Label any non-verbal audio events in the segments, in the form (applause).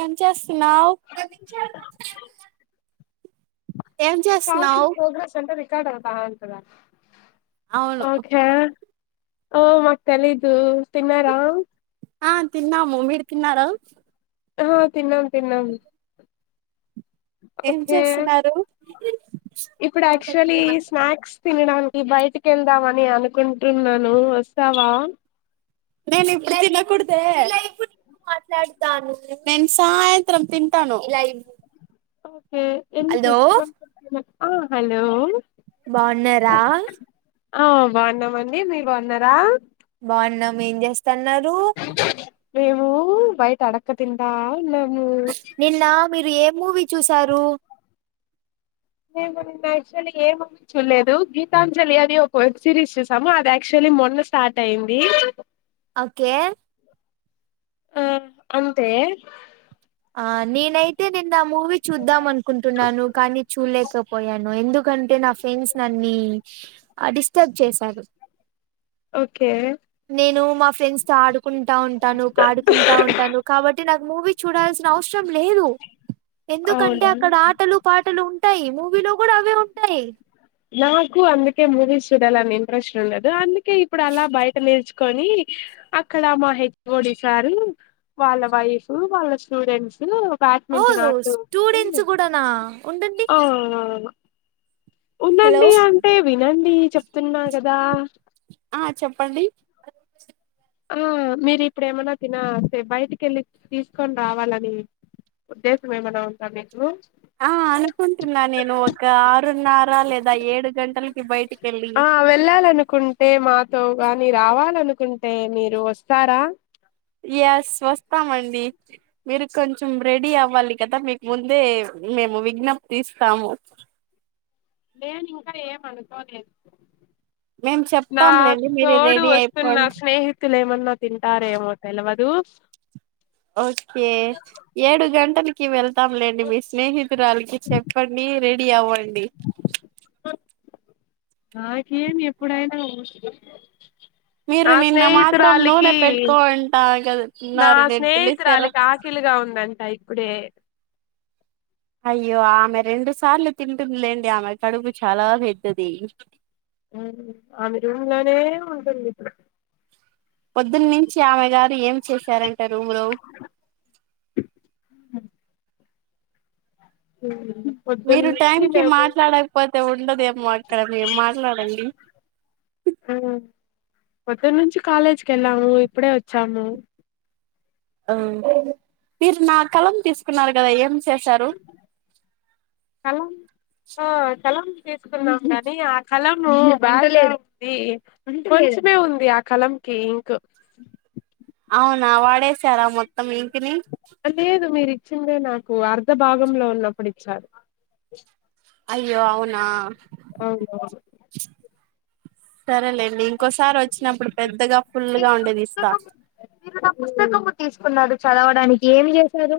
ఏంచేస్తున్నావ్ అవును (unintelligible) ఓ మక్ తేలిదు తిన్నారా ఆ తిన్నాము మీరు తిన్నారా ఆ తిన్నాం తిన్నాం ఏం ఓకే చేస్తున్నారు ఇప్పుడ్ యాక్టుల్ల్యి స్నాక్స్ తినడానిక్ ఈ బైటికెళ్దామని అనుకుంటున్నాను వస్తావా నేనిప్పుడె దిన కుడ్దే మాట్లాడ్తాను నేన్ సాయంత్రం తింటాను హలో ఆ హలో బావున్నారా ఆ బావున్నామండి మీర్ బావున్నారా బావున్నామ్ ఏం జెస్తాన్నారు మేము బయట అడక్క తీంట నిన్న మీర్ ఏం మూవీ చూశారు యాక్చ్వలీ ఏమ్ మువీ చూలేదు. గీతాంజలి అని ఒక వెబ్ సిరీస్ చూసాము. అది యాక్చ్వల్లీ మొన్న స్టార్ట్ ఐంది ఓకే ఉ అంతే అ నేనైతే నిన్న ఆ మూవీ చూద్దాం అన్కుంటున్నాను. కానీ చూల్లేకపోయాను ఎందుకంటే నా ఫ్రెండ్స్ నన్ని అ డిస్టర్బ్ చేసారు. ఓకే మా ఫ్రెండ్స్ తో ఆడుకుంటా ఉంటాను. పాడుకుంటా ఉంటాను. కాబట్టి నాక్ మూవీ చు డల్సిన అవసరం లేదు. ఎందుకంటే అవునా అక్కడ ఆటలు పాటలు ఉంటాయ్ మూవీలో కూడా అవే ఉంటాయ్ నాకు అందుకే మూవీస్ చూడాలని ఇంట్రెస్ట్ ఉండదు. అందుకే ఇప్పుడలా బైట నేర్చ్ కొని అక్కడ మా హెచ్ ఒడి సారు వాళ్ళ వైఫు వాళ్ళ స్టూడెంట్సు బ్యాట్మింటన్ ఓహ్! ఆడ్తూ ఉంటది స్టూడెంట్స్ గూడానా ఉండండి. ఓ హలో ఉండండి అంటే వినండి చెప్తున్నా గదా ఆ చెప్పండి ఆ మీర్ ఇప్పుడెమన్నా తిన బైటికెళ్ళి తీస్కొన్ రావాలని ఉద్దేశం ఎమన్నా ఉందా మీకు ఆ అనుకూంటున్నా నేను ఒక ఆరున్నర లేదా ఏడు గంటలకి బైటికెళ్ళి ఎళ్లాలనుకుంటే మాతో గాని రావాల్ టే మీరు వస్తారా యస్ వస్తామండి మీరు కొంచెం రెడీ అవ్వాలి కదా మీక్ ముందే మేము విజ్ఞప్తి ఇస్తాము నేనింకా ఏం అనుకోలేదు మేము నా చెప్తాంలేండి మీరు తోడు రెడీ వస్తున్న అయిపోండి స్నేహితులు ఏమన్నా తింటారేమో తెలువద్ దు ఒకే ఏడు గంటలకీ వెల్ త్తంలేండి మీ స్నేహితురాల్కి చెప్పండి రెడీ అవ్వండి నాకేం ఎప్పుడైనా (unintelligible) మీరు నా నిన్న మాత్రం నూనె స్నేహితురాలికి పెట్టుకోంటా కదా నా ఉన్నారు నేను పిలిస్తే రా స్నేహితురాలికి ఆకిలిగా ఉం దంట ఇప్పుడే అయ్యో ఆమె రెండు సార్లు తింటుందిలేండి ఆమె కడుపు చాలా పెద్దదీ ఆమె రూంలోనే ఉంటుంది ఇపుడు పొద్దున్నించి ఆమె గారు ఏం చేశారన్ ట రూంలో ఊమ్ మీరు టైం కి మాట్లాడకపోత్ తే ఉండదు ఏమో అక్కడ మేర్ మాట్లాడండి పొద్దునుంచి కాలేజీకెళ్ళాము ఇప్పుడే ఒచ్చాము మీరు నా కలం తీసుకున్నారు గదా ఏం చేసారు కలం ఆ కలం తీసుకున్నాం గాని ఆ కలం ను బా (inaudible) కొంచమే ఉంది ఆ కలం ఈ ఇంకూ అవునా వాడేసారా మొత్తం ఇంక్ ని లేదు మీరిచ్చిందే నాకు అర్ధ భాగంలో ఉన్నప్పుడు ఇచ్చారు అయ్యో అవునా అవును అవును సరేలేండి ఇంకోసారి ఒచ్చినప్పుడు పెద్దగా ఫుల్ గా ఉండేది ఇస్తా ఉమ్ చదవడానికి ఏమి జేశారు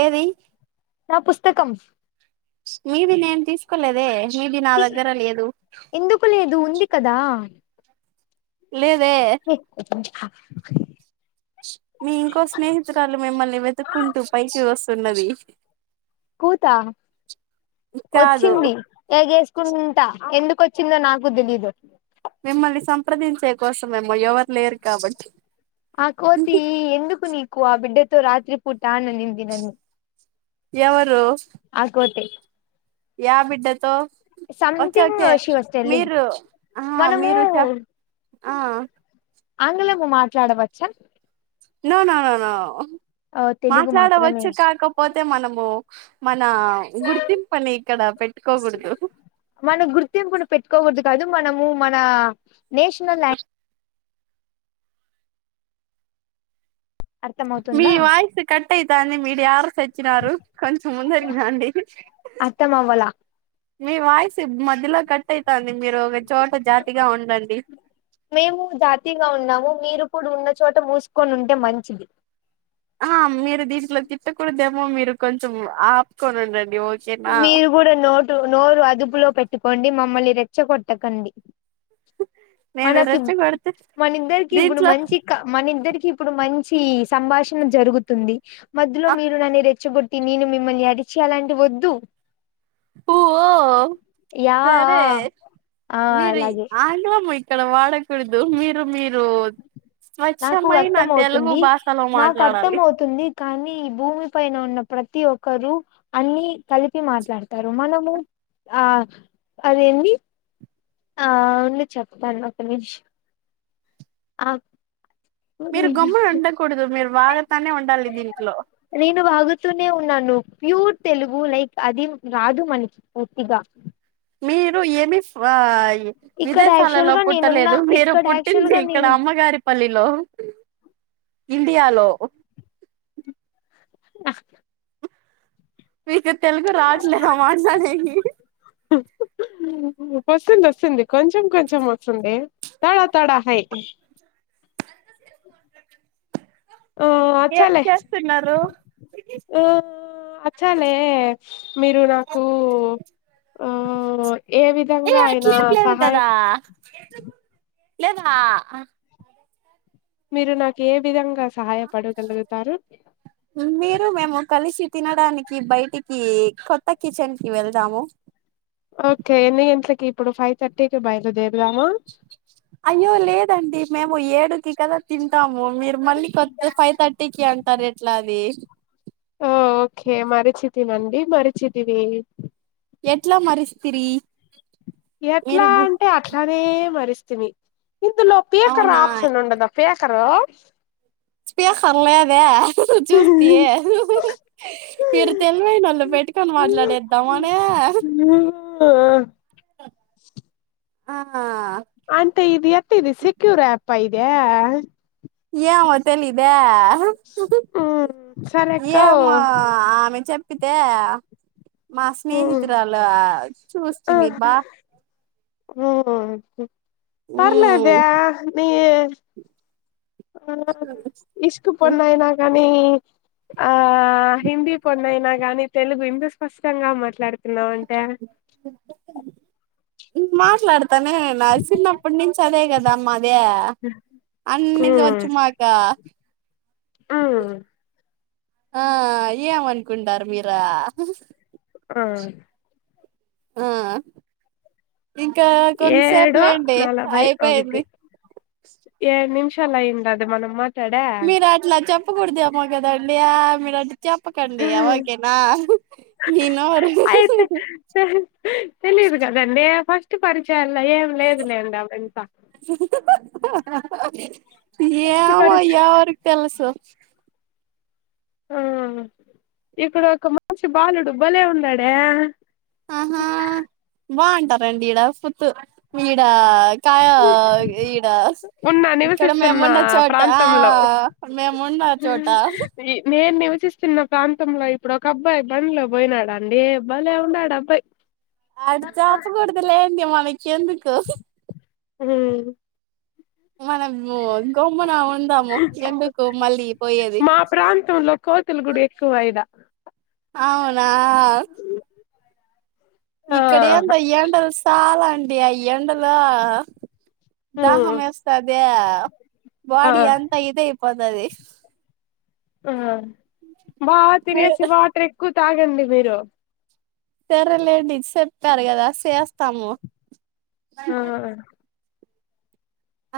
ఏదీ నా పుస్తకం మీది నేను తీసుకోలేదే మీది నా దగ్గర లేదు ఎందుకు లేదు ఉంది కదా లేదే (unintelligible) మీ ఇంకో స్నేహితురాలు మిమ్మల్ని వెతుక్కుంటూ పైకి వస్తున్నది కూత కాదు ఒచ్చింది ఎగేసుకుంటా ఎందుక్ కొచ్చిందో నాకు దెలీదు మిమ్మల్ని సంప్రదించే కోసమేమో ఎవర్లేరు కాబట్టి ఆ కోతి ఎందుకు నీకు ఆ బిడ్డెతో రాత్రి పూటా అనింది నన్ను ఎవరూ ఆ కోతే యా బిడ్డతో okay something okay she was telling మీరు ఆహ్ మనము మీరు చెప్ ఆ ఆంగ్లము మాట్లాడవచ్చా నోనోనోనో తెలుగు మాత్రమే మాట్లాడవచ్చు కాకపోతే మనము మన్ నా గుర్తింపని ఇక్కడ పెట్టుకోకూడదు మన గుర్తింపును పెట్టుకోకూడదు కాదు మనము మన నేషనల్యాం అర్థం మీ అవుతుందా వాయిసు కట్ అయితాంది మీరు యాడ సచ్చినారు కొంచెం ముందరికి రండి అర్థం అవ్వలా మీ వాయిసు మధ్యలో కట్ అయితాంది మీరు ఒక చోట జాతిగా ఉండండి మేము జాతిగా ఉన్నాము మీరు కూడ ఉన్న చోట మూసుకొని ఉంటే మంచిది ఆహ మీరు దీంట్లో తిట్టకూడదేమో మీరు కొంచం ఆపుకొనుండండి మీరు గుడా నోటు నోరు అదుపులో పెట్టుకోండి మా మల్ని రెచ్చగొట్ట కండి నేను మనకి రెచ్చగొడితే మన ఇద్దరికి ఇప్పుడు దీంట్లో మంచిక మన ఇద్దరికి కి ఇప్పుడు మంచి సంభాషణ జరుగుతుంది మధ్యలో మీరు నన్ని ఇరి చ్చగొట్టి నేను మిమ్మల్ని ఆర్చి అలాంటి వద్దు ఓఓహ్ యా సరే ఆ మీరు అలాగే ఆండా మై ఇక్కడ వాడకుడ్దు మీరు మీరూ నాకు అర్థం అవుతుంది నాకు అర్థం మాట్లాడాలి అవుతుంది కానీ భూమి పైన ఉన్న ప్రతి ఒక్కరూ అన్ని కలిపి మాట్లాడతారు మనమూ ఆ అదేంది ఆ ఉంది చెప్తాను ఒక నిమీష అ మీరు గమ్మున ఉండకూడదు మీరు వాగుతానే ఉండాలి దీంట్లో నేను వాగుతునే ఉన్నాను ప్యూర్ తెలుగు లైక్ అది రాదు మనకి పూర్తిగా మీరు ఏమి ఫా ఆ ఇక్కడ యాక్చువల్ విదేశాలలో గా నేనున్న పుట్టలేదు మీరు ఇక్కడ యాక్చువల్ పుట్టింది గా ఇక్కడ నేను అమ్మగారిపల్లిలో ఇండియాలో మీకు తెలుగు రాట్లేద మాట్లాడెకీ ఓస్తుంది ఓస్తుంది కొంచెం కొంచెం వస్తుందే తోడా తోడా హై ఎంటి చేస్తున్నారు ఉమ్ అచ్చలే మీరు నాకూ ఆ ఏ ఏ విధంగా ఆయన అట్లేం లేదు సహాయ కదా లేదా మీరు నాకి ఏ విధంగా సహాయపడుగలుగుతారు మీరు మేము కలిసి తినడానికి బైటికీ కొత్త కిచెన్ కి వెళ్దాము ఓకే ఎన్ని గంట్లకి ఇప్పుడు ఫైవ్ థర్టీ కి బయలుదేర్ అయ్యో లేదండి మేము ఏడుకి కదా తింటాము మీరు మళ్ళీ కొత్ ఫైవ్ థర్టీకి అంటారు ఎట్లా అది ఆ ఓకే మరచితినండి మరిచితిమీ ఎట్లా మరిస్తిరి ఎట్లా మీరు అంటే అట్లానే మర్రిస్తిమీ ఇందులో పీకర్ అవునా ఆప్షన్ ఉండద పీకరు స్పీకర్ లేదే చూస్తూయే మీరు తెలివైనోళ్ళు పెట్టుకొని మాట్లాడేద్దామనే ఆ మ్ ఆ ఆ అంటే ఇది ఎట్ట ఇది సెక్యూర్ అప్ప ఇది ఏమో తెలిదే హ్మ్ సరే ఏమో అక్క ఆమె చెప్పితే మా స్నేహితురాలు చూస్తిమీ బ హు మ్ పర్లేదే మ్మ్ మీ ఆ ఇష్క్ పోన్నానైనా గాని ఆ హిందీ పొంద్నైనా గాని తెలుగు ఇంద స్పష్టంగా మాట్లాడుతున్నావ్ అంటే మాట్లాడ్ అతనే నడిసినప్పటి నుంచి అదే కదా మాదే అన్నిది ఉమ్ వచ్చు మాకా ఉమ్ ఆ ఏమనుకుంటారు మీరా ఆ ఆ ఇంకా కొంతసేపు ఏడు లేండి నలభై అయిపోయింది. చాల అయుండాది మనమ మాట్ మీరు అట్ల చెప్పకూడదేమో కదండియా మీరు అ చెప్పకండియా ఓకేనా మీ నోరు తెలియదు కదండి ఫస్ట్ పరిచయంలో ఏం లేదు లేండి అదంత ఫస్ట్ ఏమో పరిచ ఎవరికి తెలుసు బ్లాంక్ ఆ ఇక్కడ ఒక మనిషి బాలుడు భలే ఉన్నాడే బ్లాంక్ బా అంటారండి ఈడ పుతు ఈడ కాయ ఈడ ఉన్నా ఇక్కడ నివసిస్తున్న మేమున్న చోట ఆ ప్రాంతంలో మేముండ చోట చిస్తున్న ప్రాంతంలో ఇప్పుడు ఒక అబ్బాయి బండ్లో పోయినాడండి. భలే ఉన్నాడు అబ్బాయి మన చెప్పకూడుదు లేంది మనకి ఎందుకు ఉమ్ మనము గమ్మున ఉందాము ఎందుకు మళ్ళీ పోయేది. లో కోతులు గుడ ఎక్కువయిడా అవునా ఆ ఇక్కడ ఏందో ఎండలు చాలా అండి అయ ఎండలో ఉమ్ దాహమేస్తాది ఆ బాడి అంతా ఇదే అయిపో తది ఆ బాగా తినేసి మీరు వాటర్ ఎక్కువ తాగండి మీరు సరేలేండి చెప్పారు కదా సేస్తాము ఆ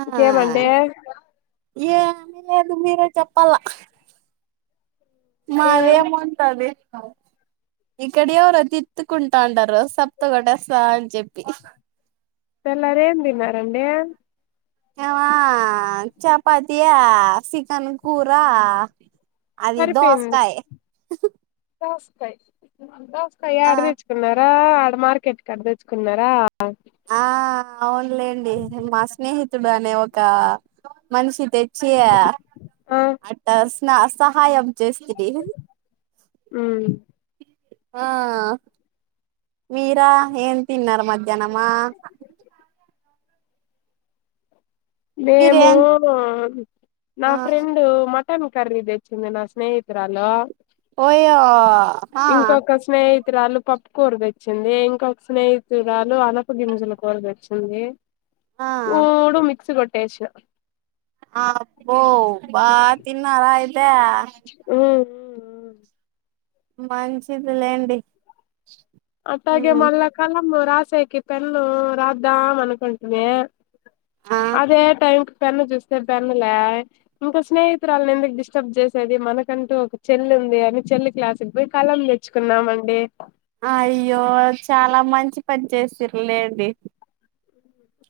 ఇంకేమండే ఏమి లేదు మీరే చెప్పల్ల ఏం మాదేముంటది ఇక్కడ ఎవరో తిత్తుకుంటాండరు. సబ్బుతో కొట్టేస్తా అని జెప్పి తెల్లారి ఎం తిన్నారండి ఏవా చపాతియా సికెన్ కూరా అది సరిపోయింది దోసకాయ్ దోసకాయ్ దోసకాయ యాడ ఆ తెచ్చుకున్నారా ఆడ మార్కెట్ కాడ తెచ్చుకున్నారా ఆ అవునులేండి మా స్నేహితుడు అనే ఒక మనిషి తె చ్చి ఆ అట్ట స్నా సహాయం చేస్తిడి ఉమ్ ఆ మీరా ఏం తిన్నారు మధ్యానమా మేమూ మీరేం నా ఆ ఫ్రెండు మ మట్టన్ కర్రి తెచ్చింది నా స్నేహితురాలో ఓయ్యో హ రాలు పప్పుకూర తెచ్చింది. ఇంకొ స్నేహితురాలు అనపు గింజల కూర తెచ్చింది. ఆ మూడు మిక్స్ కొట్టేశిన ఆ అప్పో బాగ తిన్నార అయితే ఉమ్, ఉమ్. మంచిది లేండి అట్టాగే మళ్ళా కలమ్ రాసేకి పెన్ను రాద్దాం అనుకుంటినే ఆ అదే టైం పెన్ను చూస్తే పెన్ను లా ఇంకా స్నేహితురాలని ఎందుకు డిస్టర్బ్ చేసేది మనకంటూ ఒక చెల్ ది అని చెల్లి క్లాసికి పోయి కళం తెచ్చుకున్నామండి. అయ్యో చాలా మంచి పని చేసిర్ లేండి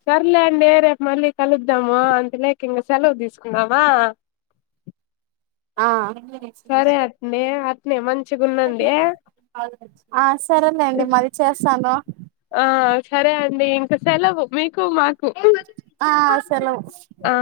సర్లే అండి రేపు మళ్ళీ కలుద్దాము అంతలేక ఇంక సెలవు తీసుకుందమా అ సరే అత్నే అత్నే మం ఆ సరేలేండి మరి చేస్తాను ఆ సరే అండి ఇంకా సెలవు మీకు మా కు ఆ సెలవు అ